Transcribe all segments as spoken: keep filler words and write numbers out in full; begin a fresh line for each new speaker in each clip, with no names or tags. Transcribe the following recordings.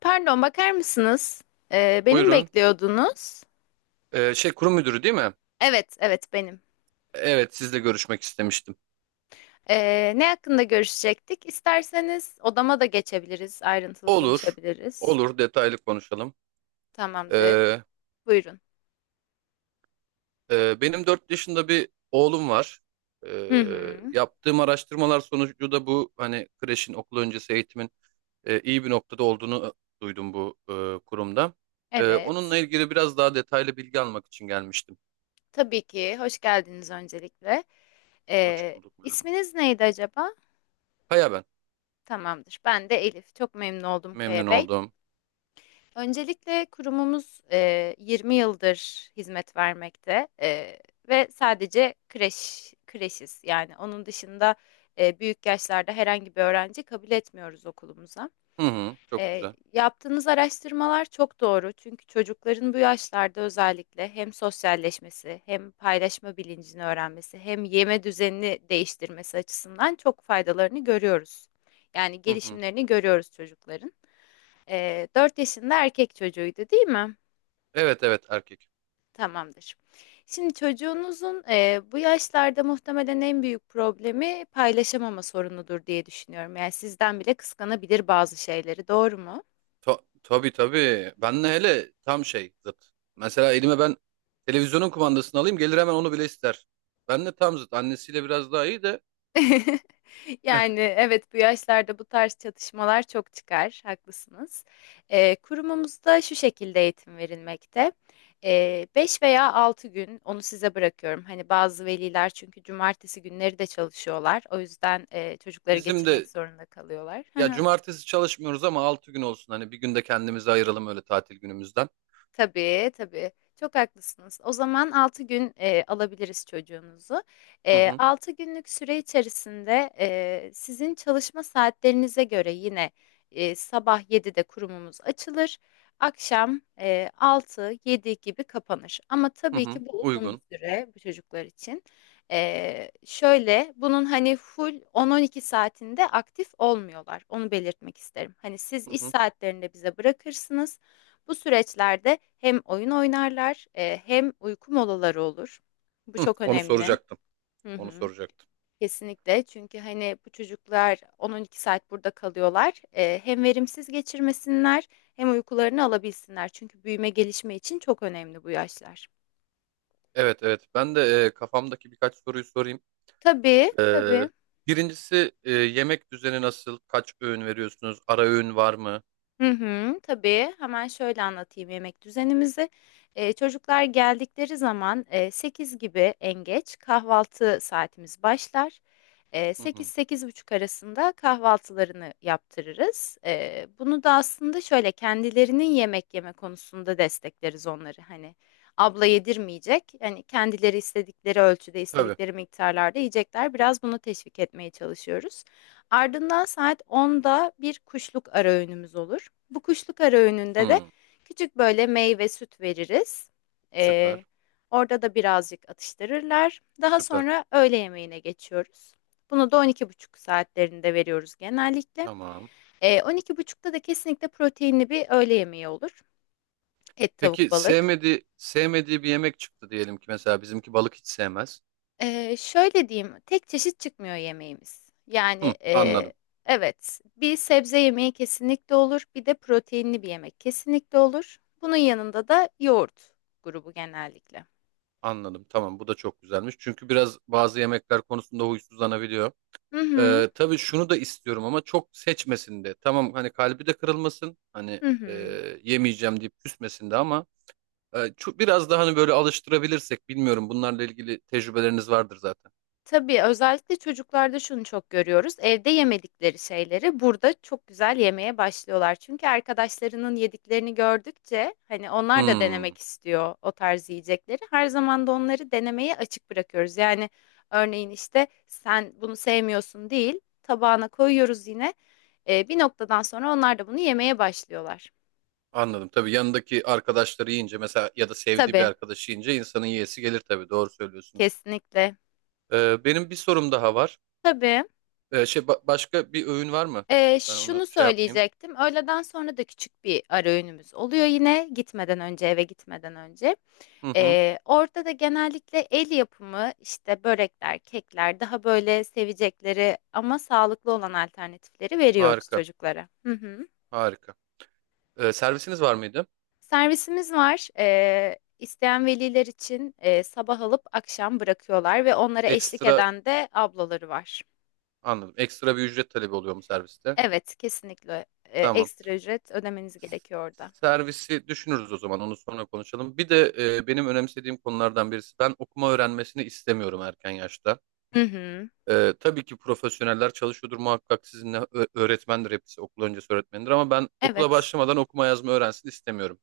Pardon, bakar mısınız? Ee, beni mi
Buyurun.
bekliyordunuz?
Ee, şey kurum müdürü değil mi?
Evet, evet benim.
Evet, sizle görüşmek istemiştim.
Ee, ne hakkında görüşecektik? İsterseniz odama da geçebiliriz, ayrıntılı
Olur.
konuşabiliriz.
Olur, detaylı konuşalım.
Tamamdır.
Ee,
Buyurun.
e, Benim dört yaşında bir oğlum var.
Hı
Ee,
hı.
yaptığım araştırmalar sonucu da bu hani kreşin okul öncesi eğitimin e, iyi bir noktada olduğunu e, duydum bu e, kurumda. Ee,
Evet.
onunla ilgili biraz daha detaylı bilgi almak için gelmiştim.
Tabii ki. Hoş geldiniz öncelikle.
Hoş
Ee,
bulduk. Merhaba.
isminiz neydi acaba?
Kaya ben.
Tamamdır. Ben de Elif. Çok memnun oldum
Memnun
Kaya Bey.
oldum.
Öncelikle kurumumuz eee, yirmi yıldır hizmet vermekte eee, ve sadece kreş kreşiz. Yani onun dışında eee, büyük yaşlarda herhangi bir öğrenci kabul etmiyoruz okulumuza.
Hı hı, çok
Eee,
güzel.
yaptığınız araştırmalar çok doğru çünkü çocukların bu yaşlarda özellikle hem sosyalleşmesi hem paylaşma bilincini öğrenmesi hem yeme düzenini değiştirmesi açısından çok faydalarını görüyoruz. Yani
Hı hı.
gelişimlerini görüyoruz çocukların. Ee, dört yaşında erkek çocuğuydu değil mi?
Evet, evet, erkek.
Tamamdır. Şimdi çocuğunuzun e, bu yaşlarda muhtemelen en büyük problemi paylaşamama sorunudur diye düşünüyorum. Yani sizden bile kıskanabilir bazı şeyleri, doğru mu?
Ta tabii tabii. Ben de hele tam şey zıt. Mesela elime ben televizyonun kumandasını alayım gelir, hemen onu bile ister. Ben de tam zıt. Annesiyle biraz daha iyi de.
Yani evet bu yaşlarda bu tarz çatışmalar çok çıkar, haklısınız. Ee, kurumumuzda şu şekilde eğitim verilmekte. Ee, beş veya altı gün onu size bırakıyorum. Hani bazı veliler çünkü cumartesi günleri de çalışıyorlar. O yüzden e, çocukları
Bizim
getirmek
de,
zorunda kalıyorlar.
ya, cumartesi çalışmıyoruz ama altı gün olsun. Hani bir günde kendimizi ayıralım öyle tatil günümüzden.
Tabii, tabii. Çok haklısınız. O zaman altı gün e, alabiliriz çocuğunuzu.
Hı
E,
hı
altı günlük süre içerisinde e, sizin çalışma saatlerinize göre yine e, sabah yedide kurumumuz açılır. Akşam e, altı yedi gibi kapanır. Ama
hı
tabii
hı,
ki bu uzun bir
uygun.
süre bu çocuklar için. E, şöyle bunun hani full on on iki saatinde aktif olmuyorlar. Onu belirtmek isterim. Hani siz
Hı
iş
hı.
saatlerinde bize bırakırsınız. Bu süreçlerde hem oyun oynarlar, eee, hem uyku molaları olur. Bu
Hı,
çok
onu
önemli.
soracaktım.
Hı
Onu
hı.
soracaktım.
Kesinlikle çünkü, hani, bu çocuklar on on iki saat burada kalıyorlar. Eee, hem verimsiz geçirmesinler hem uykularını alabilsinler. Çünkü büyüme gelişme için çok önemli bu yaşlar.
Evet, evet, ben de e, kafamdaki birkaç soruyu sorayım.
Tabii,
E,
tabii.
Birincisi, e, yemek düzeni nasıl? Kaç öğün veriyorsunuz? Ara öğün var mı?
Hı hı, tabii. Hemen şöyle anlatayım yemek düzenimizi. Eee, çocuklar geldikleri zaman eee, sekiz gibi en geç kahvaltı saatimiz başlar.
Hı
Sekiz
hı.
sekiz buçuk arasında kahvaltılarını yaptırırız. Eee, bunu da aslında şöyle kendilerinin yemek yeme konusunda destekleriz onları. Hani abla yedirmeyecek. Hani kendileri istedikleri ölçüde,
Tabii.
istedikleri miktarlarda yiyecekler. Biraz bunu teşvik etmeye çalışıyoruz. Ardından saat onda bir kuşluk ara öğünümüz olur. Bu kuşluk ara öğününde de
Hı.
küçük böyle meyve süt veririz. Ee,
Süper.
orada da birazcık atıştırırlar. Daha
Süper.
sonra öğle yemeğine geçiyoruz. Bunu da on iki buçuk saatlerinde veriyoruz genellikle.
Tamam.
Ee, on iki buçukta da kesinlikle proteinli bir öğle yemeği olur. Et,
Peki
tavuk, balık.
sevmediği sevmediği bir yemek çıktı diyelim ki, mesela bizimki balık hiç sevmez.
Ee, şöyle diyeyim, tek çeşit çıkmıyor yemeğimiz. Yani
Hı,
e,
anladım.
evet, bir sebze yemeği kesinlikle olur, bir de proteinli bir yemek kesinlikle olur. Bunun yanında da yoğurt grubu genellikle.
Anladım. Tamam, bu da çok güzelmiş. Çünkü biraz bazı yemekler konusunda huysuzlanabiliyor.
Hı hı,
Ee, tabii şunu da istiyorum ama çok seçmesin de. Tamam, hani kalbi de kırılmasın. Hani,
hı
e,
hı.
yemeyeceğim deyip küsmesin de, ama e, ço- biraz daha hani böyle alıştırabilirsek, bilmiyorum, bunlarla ilgili tecrübeleriniz vardır zaten.
Tabii özellikle çocuklarda şunu çok görüyoruz. Evde yemedikleri şeyleri burada çok güzel yemeye başlıyorlar. Çünkü arkadaşlarının yediklerini gördükçe hani onlar da
Hmm.
denemek istiyor o tarz yiyecekleri. Her zaman da onları denemeye açık bırakıyoruz. Yani örneğin işte sen bunu sevmiyorsun değil, tabağına koyuyoruz yine. Ee, bir noktadan sonra onlar da bunu yemeye başlıyorlar.
Anladım. Tabii yanındaki arkadaşları yiyince, mesela, ya da sevdiği bir
Tabii,
arkadaşı yiyince insanın yiyesi gelir tabii. Doğru söylüyorsunuz.
kesinlikle.
Ee, benim bir sorum daha var.
Tabii.
Ee, şey ba- başka bir öğün var mı?
Ee,
Ben onu
şunu
şey yapmayayım.
söyleyecektim. Öğleden sonra da küçük bir ara öğünümüz oluyor yine gitmeden önce eve gitmeden önce.
Hı hı.
Ee, orada da genellikle el yapımı işte börekler, kekler daha böyle sevecekleri ama sağlıklı olan alternatifleri veriyoruz
Harika.
çocuklara. Hı hı.
Harika. Ee, servisiniz var mıydı?
Servisimiz var. Ee, isteyen veliler için e, sabah alıp akşam bırakıyorlar ve onlara eşlik
Ekstra
eden de ablaları var.
Anladım. Ekstra bir ücret talebi oluyor mu serviste?
Evet, kesinlikle e,
Tamam.
ekstra ücret ödemeniz gerekiyor orada.
Servisi düşünürüz o zaman. Onu sonra konuşalım. Bir de, e, benim önemsediğim konulardan birisi, ben okuma öğrenmesini istemiyorum erken yaşta.
Hı hı.
Ee, tabii ki profesyoneller çalışıyordur muhakkak sizinle, Ö- öğretmendir hepsi, okul öncesi öğretmendir, ama ben okula
Evet.
başlamadan okuma yazma öğrensin istemiyorum.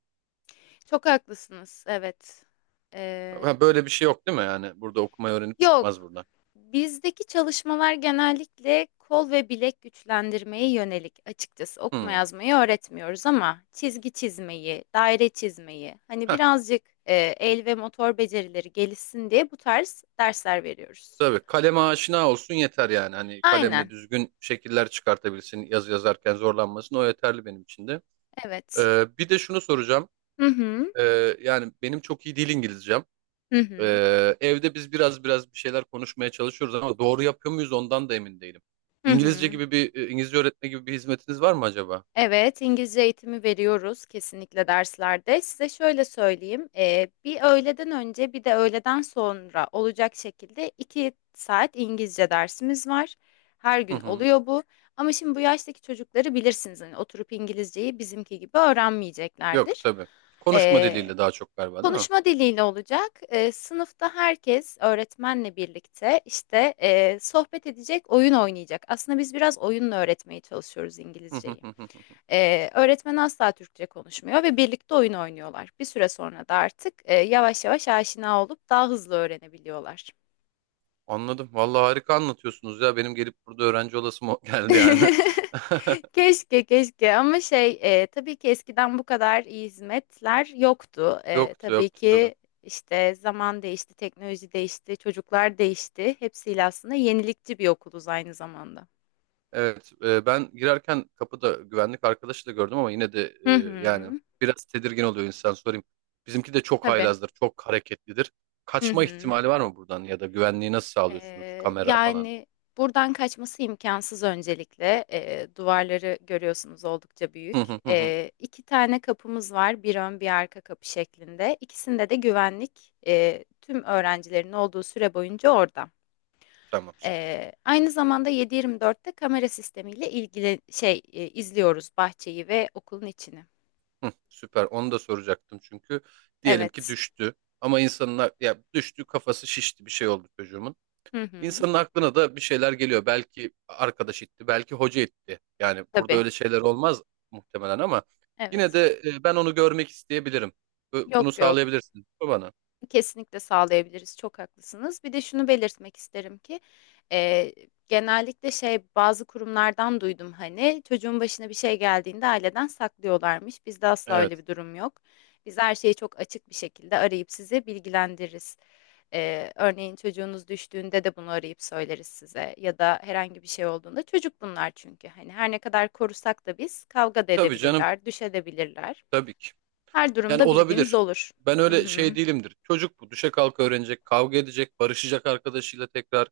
Çok haklısınız. Evet. Ee,
Ha, böyle bir şey yok değil mi, yani burada okumayı öğrenip çıkmaz
yok.
buradan.
Bizdeki çalışmalar genellikle kol ve bilek güçlendirmeye yönelik. Açıkçası okuma
Hmm.
yazmayı öğretmiyoruz ama çizgi çizmeyi, daire çizmeyi, hani
Heh,
birazcık e, el ve motor becerileri gelişsin diye bu tarz dersler veriyoruz.
tabii kaleme aşina olsun yeter, yani hani kalemle
Aynen.
düzgün şekiller çıkartabilsin, yazı yazarken zorlanmasın, o yeterli benim için de.
Evet.
Ee, bir de şunu soracağım.
Hı hı.
Ee, yani benim çok iyi değil İngilizcem.
Hı hı.
Ee, evde biz biraz biraz bir şeyler konuşmaya çalışıyoruz ama doğru yapıyor muyuz ondan da emin değilim.
Hı
İngilizce
hı.
gibi bir e, İngilizce öğretme gibi bir hizmetiniz var mı acaba?
Evet, İngilizce eğitimi veriyoruz kesinlikle derslerde. Size şöyle söyleyeyim, eee, bir öğleden önce bir de öğleden sonra olacak şekilde iki saat İngilizce dersimiz var. Her
Hı
gün
hı.
oluyor bu. Ama şimdi bu yaştaki çocukları bilirsiniz, hani oturup İngilizceyi bizimki gibi
Yok
öğrenmeyeceklerdir.
tabii. Konuşma
Eee,
diliyle daha çok galiba, değil mi?
konuşma diliyle olacak. Eee, sınıfta herkes öğretmenle birlikte işte eee, sohbet edecek, oyun oynayacak. Aslında biz biraz oyunla öğretmeye çalışıyoruz
Hı hı
İngilizceyi.
hı hı.
Ee, öğretmen asla Türkçe konuşmuyor ve birlikte oyun oynuyorlar. Bir süre sonra da artık e, yavaş yavaş aşina olup daha hızlı öğrenebiliyorlar.
Anladım. Vallahi harika anlatıyorsunuz ya. Benim gelip burada öğrenci olasım o- geldi yani.
Keşke keşke ama şey e, tabii ki eskiden bu kadar iyi hizmetler yoktu. E,
Yoktu
tabii
yoktu tabii.
ki işte zaman değişti, teknoloji değişti, çocuklar değişti. Hepsiyle aslında yenilikçi bir okuluz aynı zamanda.
Evet, e, ben girerken kapıda güvenlik arkadaşı da gördüm ama yine de, e,
Hı hı.
yani, biraz tedirgin oluyor insan, sorayım. Bizimki de çok
Tabii.
haylazdır, çok hareketlidir.
Hı
Kaçma
hı.
ihtimali var mı buradan, ya da güvenliği nasıl sağlıyorsunuz?
Ee,
Kamera falan.
yani buradan kaçması imkansız öncelikle. Ee, duvarları görüyorsunuz oldukça büyük.
Hı hı hı hı.
Ee, iki tane kapımız var, bir ön bir arka kapı şeklinde. İkisinde de güvenlik e, tüm öğrencilerin olduğu süre boyunca orada.
Tamam, süper.
Ee, aynı zamanda yedi yirmi dörtte kamera sistemiyle ilgili şey e, izliyoruz bahçeyi ve okulun içini.
Hı, süper. Onu da soracaktım çünkü diyelim ki
Evet.
düştü, ama insanlar, ya düştü, kafası şişti, bir şey oldu çocuğumun.
Hı hı.
İnsanın aklına da bir şeyler geliyor. Belki arkadaş etti, belki hoca etti. Yani burada
Tabii.
öyle şeyler olmaz muhtemelen ama yine
Evet.
de, e, ben onu görmek isteyebilirim. Bu- Bunu
Yok yok.
sağlayabilirsin mi bana.
Kesinlikle sağlayabiliriz. Çok haklısınız. Bir de şunu belirtmek isterim ki e, genellikle şey bazı kurumlardan duydum hani çocuğun başına bir şey geldiğinde aileden saklıyorlarmış. Bizde asla
Evet.
öyle bir durum yok. Biz her şeyi çok açık bir şekilde arayıp sizi bilgilendiririz. E, örneğin çocuğunuz düştüğünde de bunu arayıp söyleriz size ya da herhangi bir şey olduğunda çocuk bunlar çünkü hani her ne kadar korusak da biz kavga da
Tabii canım,
edebilirler, düşebilirler.
tabii ki.
Her
Yani
durumda bilginiz
olabilir.
olur.
Ben
Hı
öyle şey
hı.
değilimdir. Çocuk bu. Düşe kalka öğrenecek, kavga edecek, barışacak arkadaşıyla tekrar.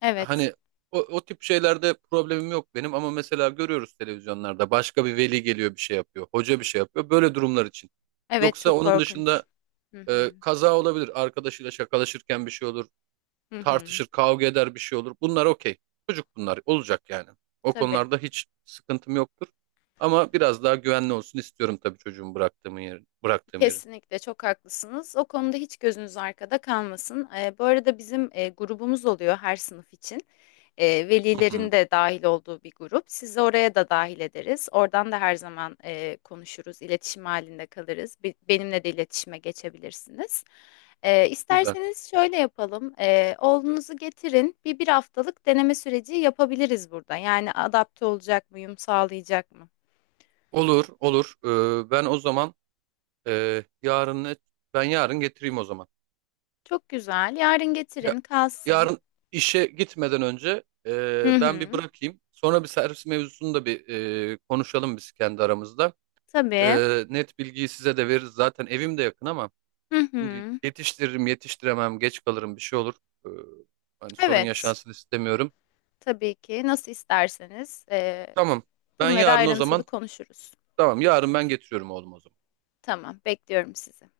Evet.
Hani o, o tip şeylerde problemim yok benim, ama mesela görüyoruz televizyonlarda, başka bir veli geliyor bir şey yapıyor, hoca bir şey yapıyor. Böyle durumlar için.
Evet
Yoksa
çok
onun
korkunç.
dışında,
Hı
Ee,
hı.
kaza olabilir. Arkadaşıyla şakalaşırken bir şey olur.
Hı hı.
Tartışır, kavga eder, bir şey olur. Bunlar okey. Çocuk bunlar. Olacak yani. O
Tabii.
konularda hiç sıkıntım yoktur. Ama biraz daha güvenli olsun istiyorum tabii çocuğumu bıraktığım yerin. Bıraktığım yerin.
Kesinlikle çok haklısınız. O konuda hiç gözünüz arkada kalmasın. Eee, bu arada bizim eee, grubumuz oluyor her sınıf için. Eee,
Hı
velilerin
hı.
de dahil olduğu bir grup. Sizi oraya da dahil ederiz. Oradan da her zaman eee, konuşuruz, iletişim halinde kalırız. Be- benimle de iletişime geçebilirsiniz. Eee
Güzel.
isterseniz şöyle yapalım. Eee, oğlunuzu getirin. Bir bir haftalık deneme süreci yapabiliriz burada. Yani adapte olacak mı, uyum sağlayacak mı?
Olur, olur. Ee, ben o zaman, e, yarın ne? Ben yarın getireyim o zaman.
Çok güzel. Yarın
Ya,
getirin, kalsın.
yarın işe gitmeden önce,
Hı
e, ben bir
hı.
bırakayım. Sonra bir servis mevzusunu da bir, e, konuşalım biz kendi aramızda.
Tabii.
Ee, net bilgiyi size de veririz. Zaten evim de yakın ama
Hı hı.
şimdi yetiştiririm, yetiştiremem, geç kalırım, bir şey olur. Ee, Hani sorun
Evet.
yaşansın istemiyorum.
Tabii ki. Nasıl isterseniz. Ee,
Tamam. Ben
bunları
yarın o
ayrıntılı
zaman,
konuşuruz.
tamam, yarın ben getiriyorum oğlum o zaman.
Tamam, bekliyorum sizi.